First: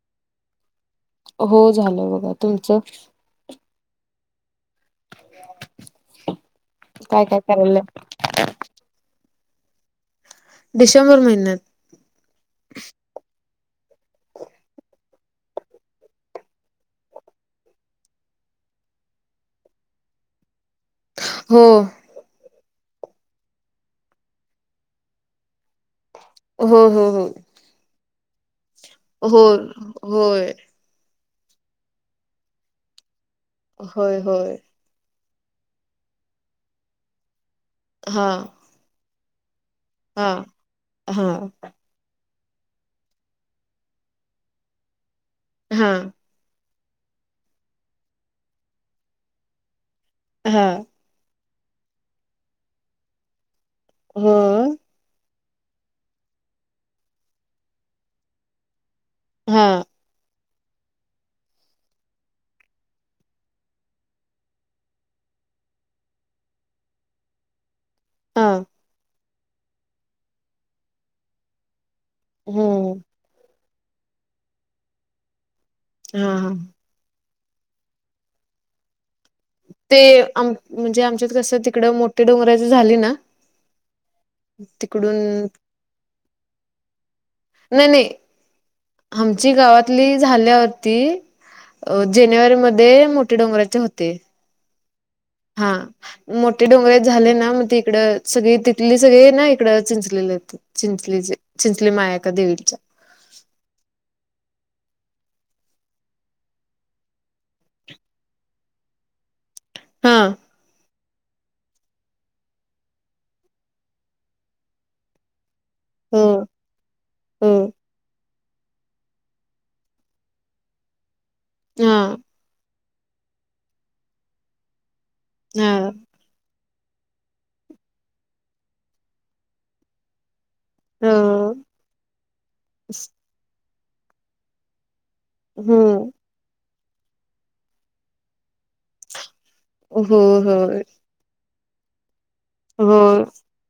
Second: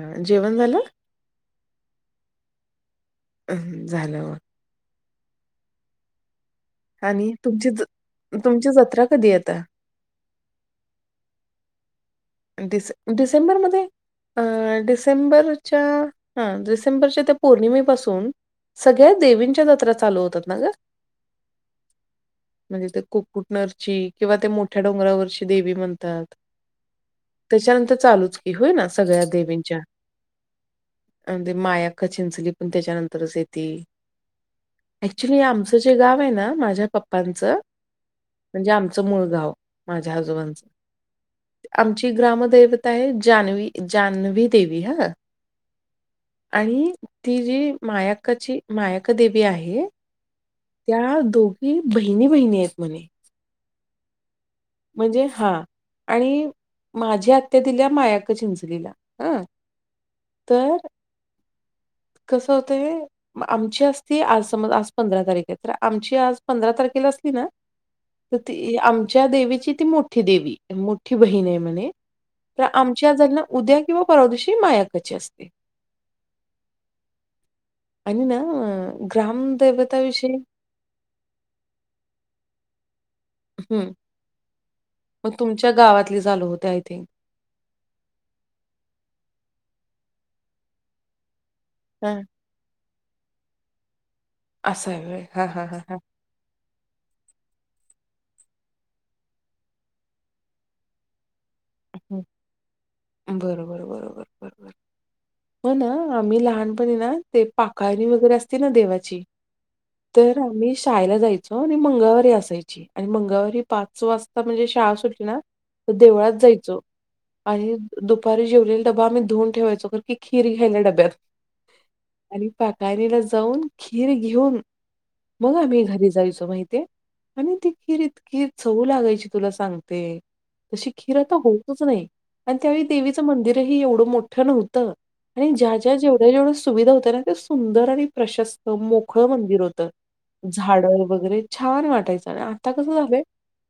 हा जेवण झालं. हो झालं बघा तुमचं. अं, झालं मग [unintelligible] आणि काय तुमची करायलय? ज तुमची जत्रा कधी येेताय. डिसेंबर महिन्यात डिसे डिसेंबरमध्ये अ डिसेंबरच्या हा डिसेंबरच्या त्या पौर्णिमेपासून सगळ्या देवींच्या जत्रा चालू होतात ना ग हो. म्हणजे ते कुकुटनरची किंवा ते मोठ्या डोंगरावरची देवी म्हणत्यात. हो हो हो त्याच्यानंतर चालूच की होय ना सगळ्या हो देवींच्या होय. आणि ते मायाख चिंचली पण त्याच्यानंतरच येत होय होय. एक्च्युली आमचं जे गाव आहे ना माझ्या पप्पांचं हा म्हणजे आमचं मूळ गाव माझ्या हा आजोबांच हा आमची ग्राम देवता आहे जानवी जान्हवी देवी हा हा. आणि ती जी मायाकाची मायाकदेवी आहे. हा त्या दोघी बहिणी बहिणी आहेत म्हणे. हो म्हणजे हा आणि माझी आत्या दिल्या मायाक चिंचलीला हां. हा. तर कसं होतय आमची असती आज समज आज पंधरा तारिख आहे तर आमची आज पंधरा तारखे तर हा त आमच्या देवीची ती मोठी देवी मोठी बहीण आहे म्हणे तर हम्म आमच्या ज [inaudible] उद्या किंवा पररादशी मायाकाची असते हा हा आणि ना ते ग्रामदेवताविषयी म्हणजे आमच्यात कस तिकडं मोठे डोंगराची झाली ना हम् तिकडून मग तुमच्या गावातलीच आलं होत आय थिंक नाही नाही आमची गावातली झाल्यावरती अ हां. जानेवारी मध्ये मोठे डोंगराचे होते असा हाय व्हय हा मोठे डोंगर झाले ना मग तिकडं सगळी तिथली सगळे ना इकड चिंचलेले चिंचलीचे चिंचली मायाका देवीच्या बरोबर बरोबर बरोबर हो ना आम्ही लहानपणी ना ते पा [inaudible] णी वगैरे असते ना देवाची हा तर आम्ही शाळेला जायचो आणि मंगळवारी असायची आणि मंगळवारी पाच वाजता म्हणजे शाळा सुटी ना हो देवळात जायच हो आणि दुपारी जेवलेला डबा ून ठेवायचो की खीर घ्यायला डब्यात हा आणि पाकाणीला जाऊन खीर घेऊन मग हा आम्ही घरी जायच माहिती आहे आणि ती खिर इत खीर सव लागायची तुला सांगते तशी हो खिीरात होतच नाही आणि त्यावेळी देवीचं मंदिरही एवढं मोठं नव्हतं आणि ज्या हो ज्या जेवढ्या जेढ सुविधा होत्या ना ते सुंदर आणि प्रशस्त मोकळं म्हणत िरत हो हो झाड वगैरे छान वाटायचं आणि आता कसं हो झालंय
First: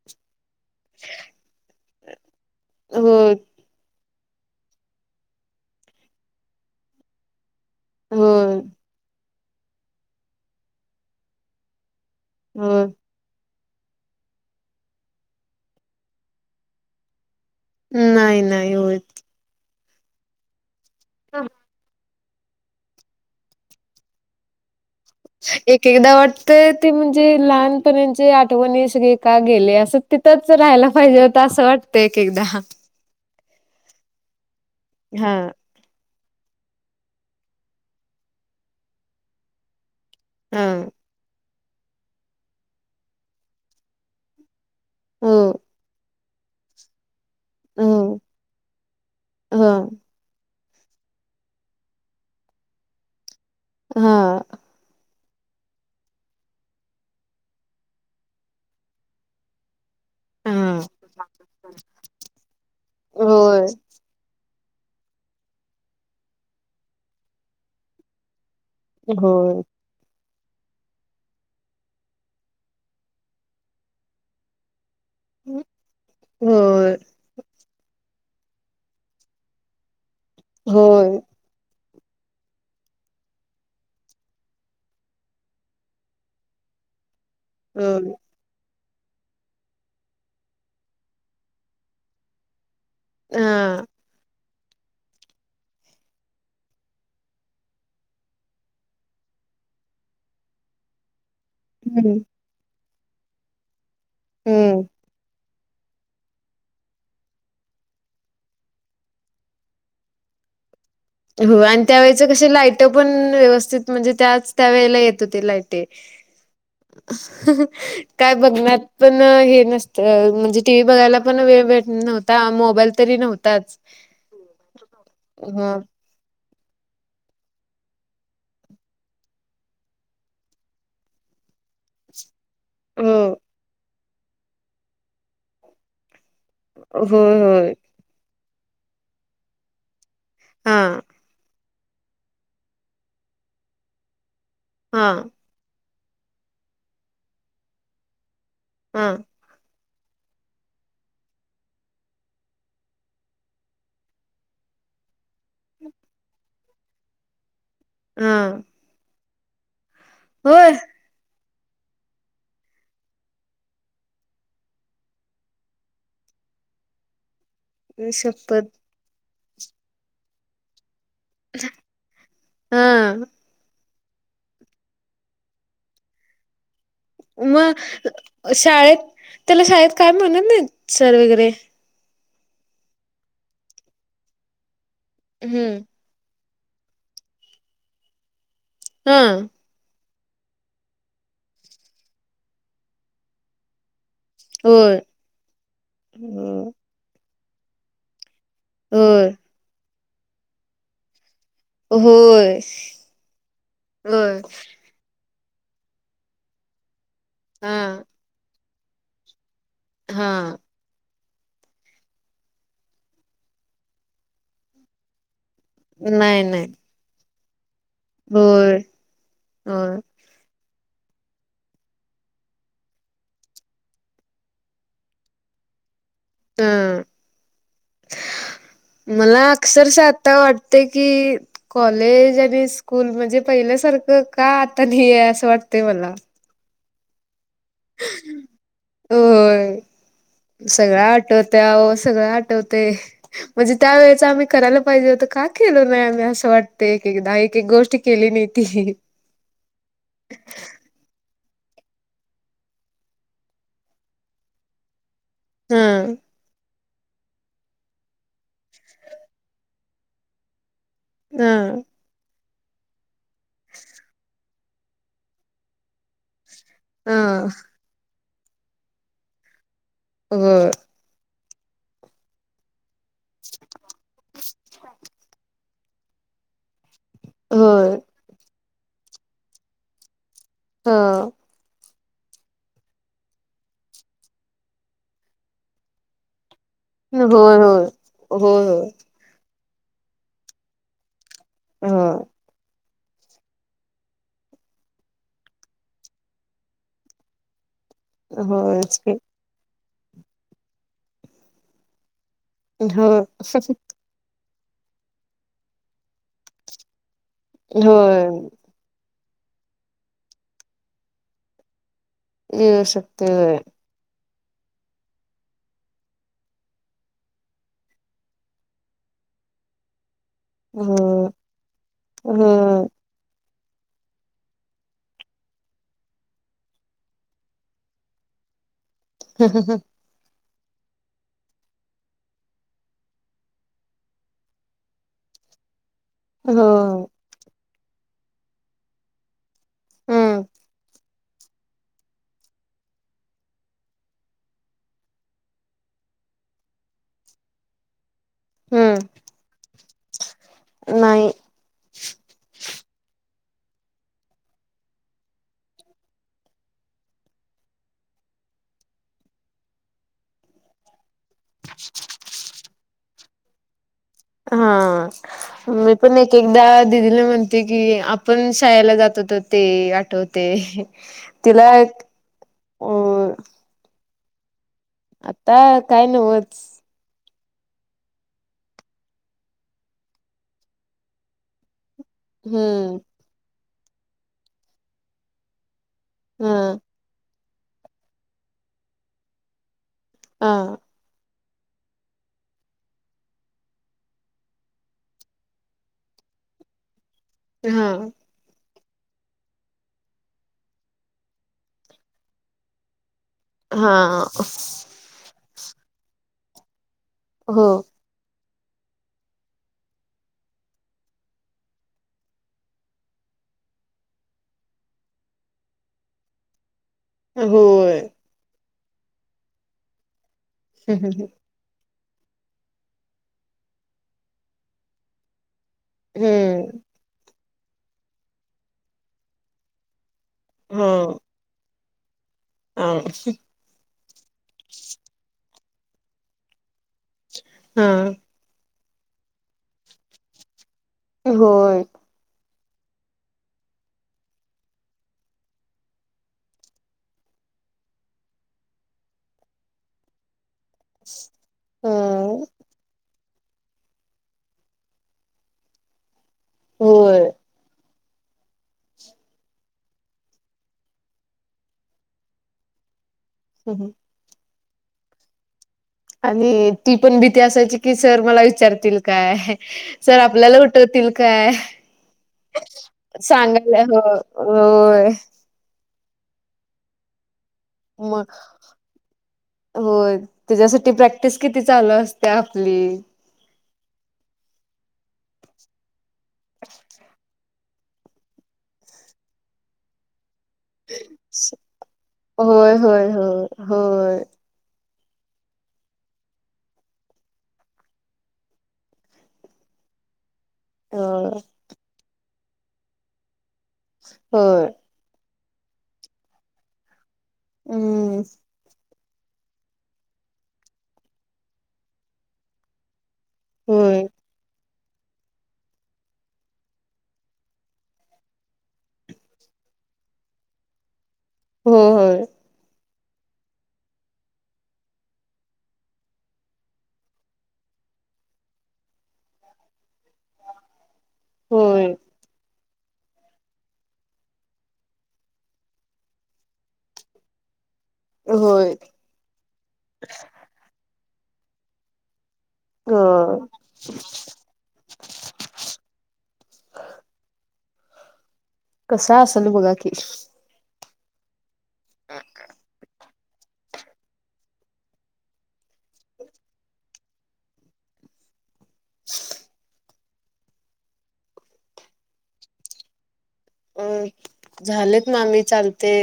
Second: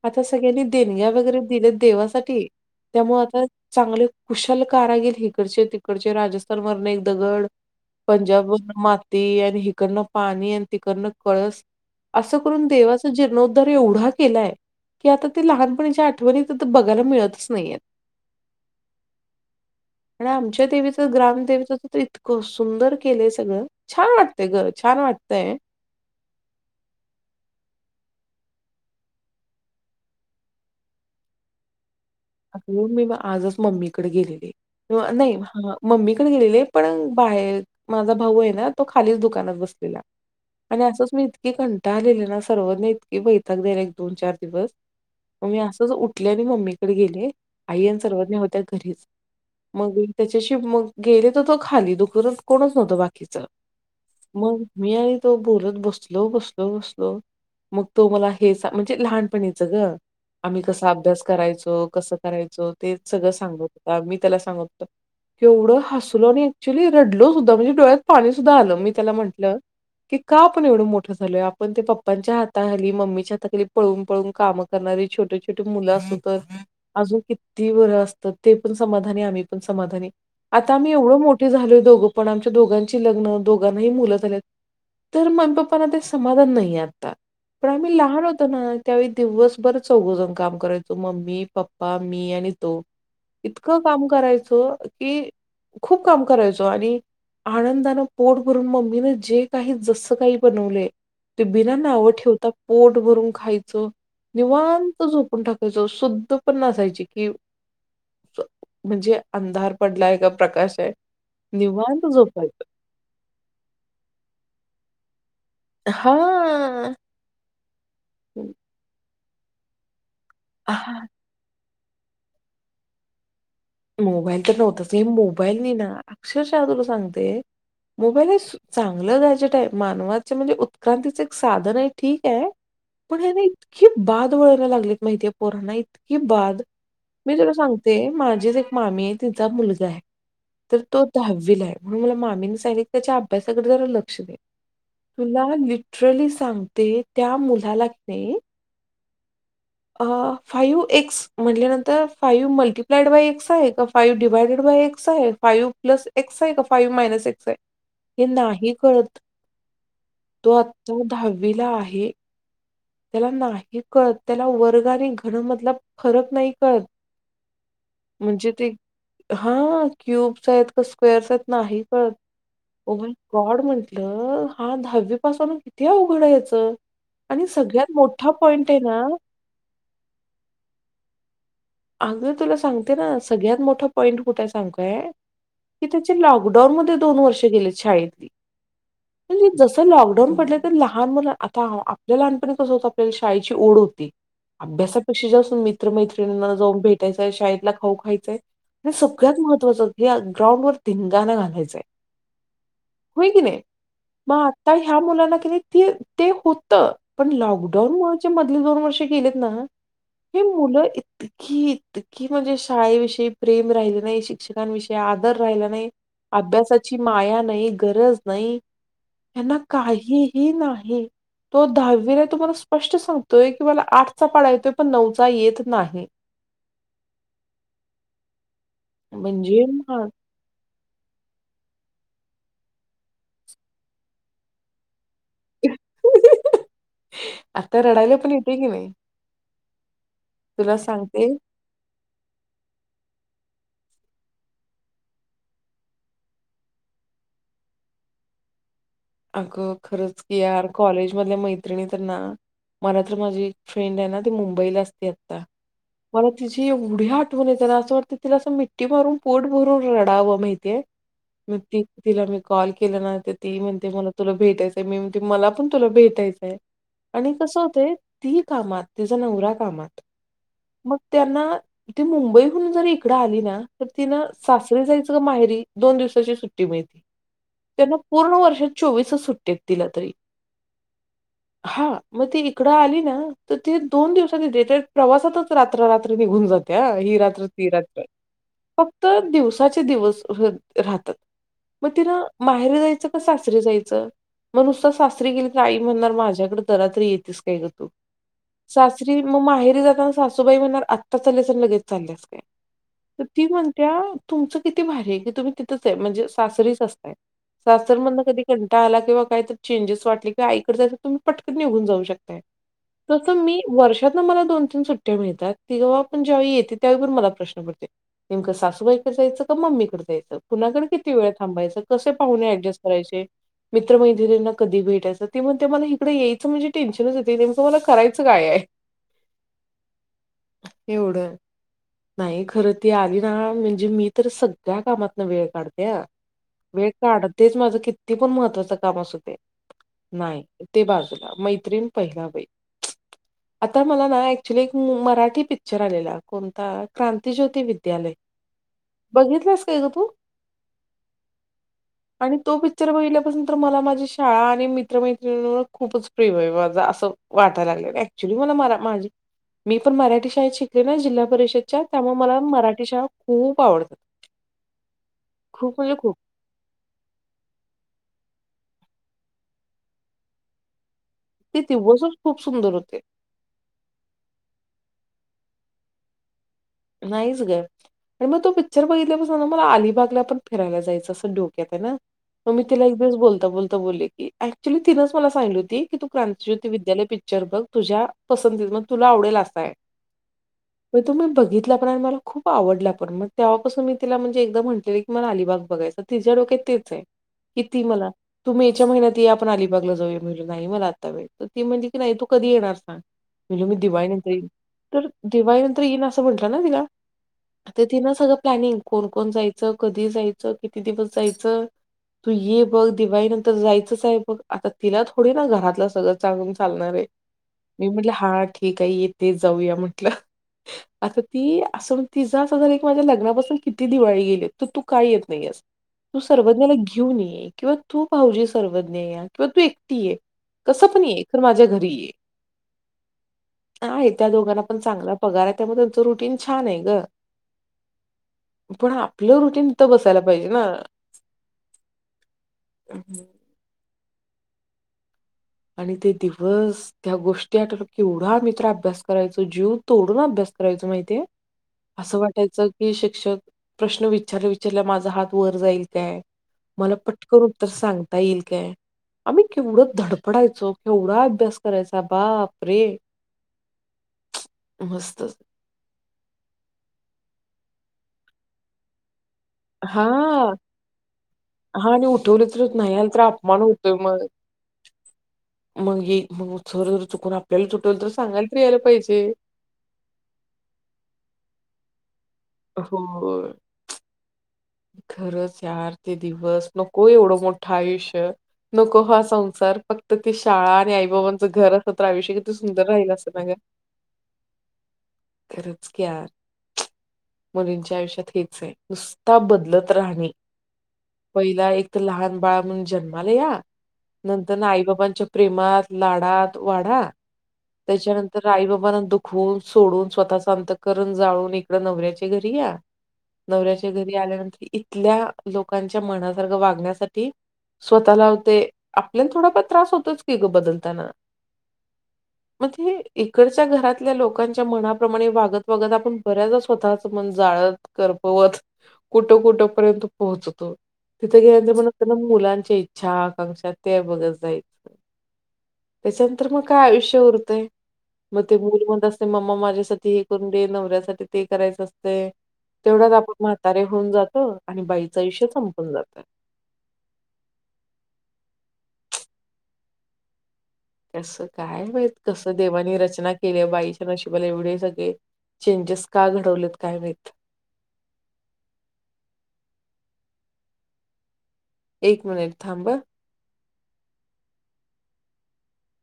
आता सगळ्यांनी देणग्या वगैरे दिले देवासाठी हो त्यामुळे आता चांगले कुशल कारा गेल इिकडचे तिकडचे राजस्थानवरने एक दगड हो पंजाबवरन माती आणि हिकडनं पाणी आणि तिकडनं कळस असं करून हो देवाचा जीर्णो एवढा केलाय की आता ते लहानपच्या आठवणी बघायला मिळतच नाहीयेत. नाही नाही होच आणि आमच्या देवीच ग्रामदेवीचच तर इतक सुंदर केलंय सगळं छान वाटतय गरज एक एकदा वाटत ते म्हणजे लहानपणी ज आठवणी अस का गेले असं तिथंच राहायला पाहिजे होत असं वाट मी आजच मम्मीकडे गेलेली नाही हा मम्मी गेलेले पण बाहेर माझा भाऊ आहे ना तो खालीच दुकानात बसलेला आणि असंच मी इतकीे कंटाळलेले ना सर्वांनी इतकी बैठक द्याला एक दोन चार दिवस हो मग मी असंच उठल्या मी मम्मीकडे गेले हो आईन सर्वज्ञ होत्या घरीच ह मग त्याच्या मग गेले तर तो खाली दुत कोणच नव्हतं बाकीच हा मग मी तो बोलत बसलो बसलो बसलो मग तो मला हे म्हणजे लहानपणीचं ग आम्ही हा कसा अभ्यास करायचो कसं करायचो ते सगळं सांगत होय, होता मी त्याला डल मी त्याला म्हटलं होय. का आपण एवढं मोठं झालोय आपण ते पप्पांच्या हाताखाली मम्मीच्या हाताखाली पळून पळून काम करणारे छोटे छोटे मुलं असत तर होय, अजून किती वर असतं ते पण समाधानी आम्ही पण समाधानी आता आम्ही येवढं होय, मोठे झालो दोघं पण आमच्या दोघांची लग्न दोघांनाही मुलं झालेत तर मम्मी पप्पाना ते समाधान नाही आता पण आम्ही होय लहान होतो ना त्यावेळी दिवसभर चौघं जाण काम करायच तो मम्मी पप्पा मी आणि तो इतकं हा. काम करायचो कि खूप काम करायचो आणि आनंदानं पोट भरून मम्मीने जे काही जस्सं काही बनवले ते बिना नावं हम्म. ठेवता पोट भरून खायचं हम्म निवांत झोपून टाकत त्या शुद्ध पण नसायची कि म्हणजे अंधार पडलाय का प्रकाश आहे हो आणि निवांत त्यावेेळेच कशी झोपायचं. लाईट पण व्यवस्थित म्हणजे त्याच त्यावेळेला येत लाईट ही हां. ही काय बघ पण हे नस तर म्हणजे टी व्ही बघायला पण वेळ भेट नव्हता मोबाईल तरी नव्हता मोबाईल तर नव्हताच हे मोबाईल नाही ह ना अक्षरशः तुला सांगते मोबाईल हे चांगलं गॅझेट हाय मानवाचे म्हणजे उत्क्रांतीचे एक साधन ठीक आहे हो पण ह्याने ना इतकी बाद वळण लागलीत माहितीय पोरना इतक ही बाद मी होय तुला होय सांगते माझीच एक मामी आहे तिचा मुलगा आहे तर हा तो दहावीला आहे म्हणून मला मामीने सांगीतले की त्याच्या अभ्यासाकडे जरा लक्ष दे हा तुला लिटरली सांगते त्या मुलाला की नाही हा फाइव्ह एक्स म्हटल्यानंतर फाइव्ह मल्टीप्लाइड बाय एक्स आहे का फाव डिवाइड बाय एक्स आहे फाईव प्लस एक्स आहे का फाईव्ह मायनस एक्स आहे हे हा नाही कळतं तो होय आता दहावीला आहे. त्याला नाही कळतं त्याला वर्गाने घन मधला फरक नाही कळतं आई शप्पथ हा क्युब्स आहेत का स्क्वेअर्स आहेत नाही कळतं हा ओ माय गॉड म्हणते हा दहावी पासून किती अवघडायचं आहे हयाच आणि म सगळ्यात मोठा पॉइंट आहे शाळेत ना त्याला शाळेत काय मिळणार नाही सर वगैरे अग तुला सांगते ना सगळ्यात मोठा पॉईंट कुठे हाय सांगू काय हम्म की त्याची लॉकडाऊन मध्ये दोन वर्षे गेलेत शाळेची हा आणि मी जसं लॉकडाउन पडले तर लहान मूल आता आपल्या लहानपणी कसं होतं आपल्या शाळेची ओढ होती होय अभ्यासापेक्षा जास्त असून मित्र मैत्रिणींना जाऊन भेटायचंय शाळेतला खाऊ खायचंय होय सगळ्यात महत्त्वाचं की ग्राउंड वर धिंगाणा घातला घालायचा होय हो की नाही होय मग आता ह्या मुलाना किती ते ते होत पण लॉकडाऊन हा मुळे मधले दोन वर्ष गेलेत ना ही हा मुलं इतकी इतकी म्हणजे शाळेविषयी प्रेम राहिले नाही शिक्षकांविषयी आदर राहिला नाही नाही नाही अभ्यासाची माया नाही गरज नाही होय त्यांना होय काहीही नाही तो दहावीने तुम्हाला स्पष्ट सांगतोय की मला आठचा पाडा येतोय पण नऊचा येत नाही हा. मला म्हणजे मा अक्षरशा आता वाटते कि कॉलेज आणि स्कूल म्हणजे पहिल्यासारखं का आता नाही आहे असं वाटतंय मला आता रडायला पण येते की नाही होय तुला सगळं सांगते आठवत अहो सगळं आठवते म्हणजे त्या वेळेच आम्ही करायला पाहिजे होतं काय केलो नाही आम्ही असं वाटतं एकदा एक एक गोष्टी केली मी ती अगं खरंच की यार कॉलेज मधल्या मैत्रिणी तर ना मला तर माझी एक फ्रेंड आहे ना ती मुंबईला असते आता हा मला तिची एवढी एवढी आठवन येतेना असं वाटतं तिला असं मिट्टी मारून पोट भरून रडावं माहिते मी ती हा तिला मी कॉल केला नाही ती ते मला तुला भेटायचंय मी म्हणते मला पण तुला भेटायचंय हा आणि कसं होत ती कामात तिचा नवरा कामात होय मग त्यांना त मुंबईहून जरी इकडे इकडं आली ना तर ति ना सासरी जायचं का माहेरी दोन दिवसाची सुट्टी मिळती त्यांना होय पूर्ण वर्षात चोवीस सुट्टया तिला तरी हा. हा मग ती इकडं आली ना तर त दोन दिवसांनी द प्रवासातच रात्र रात्र निघून जात त्या हि होय, रात्र ति होय. रात्र होय, होय. फक्त दिवस तहेयच क [unintelligible] जायच म नुसतं सासरी गेली तर आई म्हणणार माझ्याकडे जरा तरी येेतीस काय होय, होयच की. सासरी मग माहेरी जाताना सासूबाई म्हण आत्ता चालेस लगेच चालल्यास काय होय, तर ती म्हणत्या तुमचं किती भारी आहे की तुम्ही तिथंच आहे म्हणजे सासरीच असतंय सासर म्हण कधी होय. कं आला किं काय तर चेंजेस वाट किंवा आई कडे जायचं तर तुम्ही पटकन निघून जाऊ शकता येऊ शकते तसं होय. मी वर्ष मला दोन तीन सुट्टया मिळतात ति पण ज्यावेळी येते त्यावेळी पण मला प्रश्न पडते नेमकं सासूबाई जायचं मम्मीकडे जायचं कुणाकड किती वेळ थांबायचं कसे होय, पाहुणे ऍडजस्ट होय. करायचे मित्रमैत्रणीना कधी भेटायचं ते म्हणते मला इकडं यायचं म्हणजे टेन्शनच हो नेमकं मला करायचं काय आहे. हम् ह ह एवढं नाही खरं ती आली ना म्हणजे, मी तर सगळ्या कामातन वेळ काढते हा. हो, माझ किती पण महत्त्वाच काम असुदे, ते नाही हम्म, ते बाजू, मैत्रीण पहिला बाई, [unintelligible] आता मला ना ऍक्च्युली एक मराठी पिक्चर आलेला, कोणता क्रांतिज्योती विद्यालय, हम्म. बघितलंस काय ग तू? नाही. आणि तो पिक्चर बघहिल्यापासून, तर मला माझी शाळा आणि मित्रमैत्र खूपच प्रिय हो माझा असं वाट, वाट्याला लागलंयत, एक्च्युली मी पण मराठी शाळेत शाळेत जिल्हा परिषद, परिषदच्या त्यामुळे मला, मराठी शाळा खूप आवडतात. हा खूप मी म्हणजे खूप पण एक एकदा दिदीला म्ह, म्हणते की, आपण शाळेला जातो तर ते आठवते. ते तिला दिवसच खूप सुंदर होते अ,, आता काय नवच, नाहीच ग आणि मग तो पिक्चर बघितल्या बसून ना मला, अलिबागला पण फिरायला, जायचं असं डोक्यात आहे ना. मग मी तिला एक हम्म. दिवस बोलता बोलता बोलले की, ऍक्च्युली तिनंच मला सांगली होती. की तू क्रांति ज्योती हा. विद्यालय पिक्चर बघ, तुझ्या पसंती म तुला आवडेल असा आहे. हा. म तुम बघित, ति मला खूप आवडला पण मग, तेव्हापासून मी तिला म्हणज एकदा म्हटले की मला अिबाग बघायच तिच्या, डोक्यात तेच आहे. किती मला हा. तुम्ही, च्या महिन्यात आपण, अलिबागला जाऊळ मिळू नाही, मला आता व तर ती म्हणजे की नाही तू कधी येणार सांग. म्हणजे मी दिवाळी नंतर हा. येईन तर, दिवाळी नंतर येईन असं म्हणत ना तिला, हो. ता ति ना सगळं, प्लॅनिंग कोण कोण जायचं कधी, जायचं किती दिवस जायचं. तू ये बघ दिवाळी नंतर जायचंच आहे, बघ आता तिला थोडी ना घरातलं सगळं चांगून चालणार आहे, मी होय. म्हटलं हा कठी काही येते जाऊया म्हटलं. आता ती असून ति जा स जर एक माझ्या लग्नापासून किती दिवाळी गेली, तर तू काही येत नाहीयस. तू सर्वज्ञाला हम्म. घेऊन ये किंवा तू, भाहजी सर्वज्ञ या किंवा तू एकटी ये, कसं पण हा. आहे खर माझ्या घरी ये, हा. आहे आहे त्या दोघांना पण चांगला पगार आहे, त्यामुळे त्यांचं रुटीन छान आहे ग. हा, पण आपलं रुटीन, तर बसायला पाहिजे ना. होय, हम्, आणि ते दिवस त्या गोष्टी आठवल तर केवढ्या, आम्ही तर मित्र अभ्यास करायचो जीव तोडून अभ्यास, करायचो माहिती आहे, अ असं वाटायचं की शिक्षक प्रश्न विचारल्या विचारल्या माझा हात वर जाईल काय? मला होय. पटकन उत्तर सांग, ता येईल काय? आम्ही केवढं धड, पडायचो, केवढा अभ्यास करायचा बाप रे, हं हं मस्तचं, आणि ती पण भीती असायची, की सर मला विचारतील काय, सर हां. आपल्याला उठवतील काय, हां आणि उठवले तर नाही आलं तर अपमान सांगायला होतोय हो मग. होय होय. मग हे मग सर जर चुकून आप, मग होय त्याच्यासाठी प्रॅक्टिस किती चालू अस, त्या आपली, [unintelligible] खरचं यार ते दिवस नको एवढ, मोठं आयुष्य, नको हा संसार फक्त, ती शाळा आणि आईबाबांचं घर असतं, तर आयुष्य किती होय सुंदर होय राहील असतं ना होय गं. होय खरंच कि यार मुलींच्या आयुष्यात हेच आहे नुस ता बदलत राहणे होय पहिला एक तर लहान बाळ म्हणून जन्माला या नंतरन होय आई बाबांच्या प्रेमात, लाडात वाढा हम्म त्याच्यानंतर आईबाबांना दुःख खवून सोडून स्वतःचं अंतकरण जाळून इकड नवऱ्याच्या घरी या नवऱ्याच्या होय घरी आल्यानंतर इथल्या लोकांच्या मनासारख वागण्यासाठी स्वतःला होतंय आपल्याला थोडाफार त्रास होतोचं की गं बदलताना होय होय. मग ते इकडच्या घरातल्या लोकांच्या मनाप्रमाणे वागत वागत आपण बऱ्याचदा स्वतःचं मन जाळत कर रतोच. कुठं कुठं पर्यंत पोहोचतो तिथे होय गेल्यानंतर म मुलांच्या इच्छा च्छा, आकांक्षा त्या बघत जायचं. त्याच्यानंतर मग काय आयुष्य उरतंय मग ते होय मूल म्हणत असतंय मम्मा माझ्यासाठी हे करून दे, नवऱ्यासाठी ते करायचं असते तेवढ्यात आपण अ म्हातारे होऊन जातो, आणि बाईचं आयुष्य संपून जातंय. कसा असलं बघा की कसं काय माहित कसं देवांनी रच ना केल्या बाईच्या नशिबाला एवढे सगळे चेंजेस का घडवलेत काय माहित [inaudible] एक मिनिट थांब हा अ झालेत ना मी चालते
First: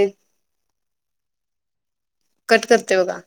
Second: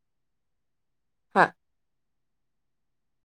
हा कट करते बघा.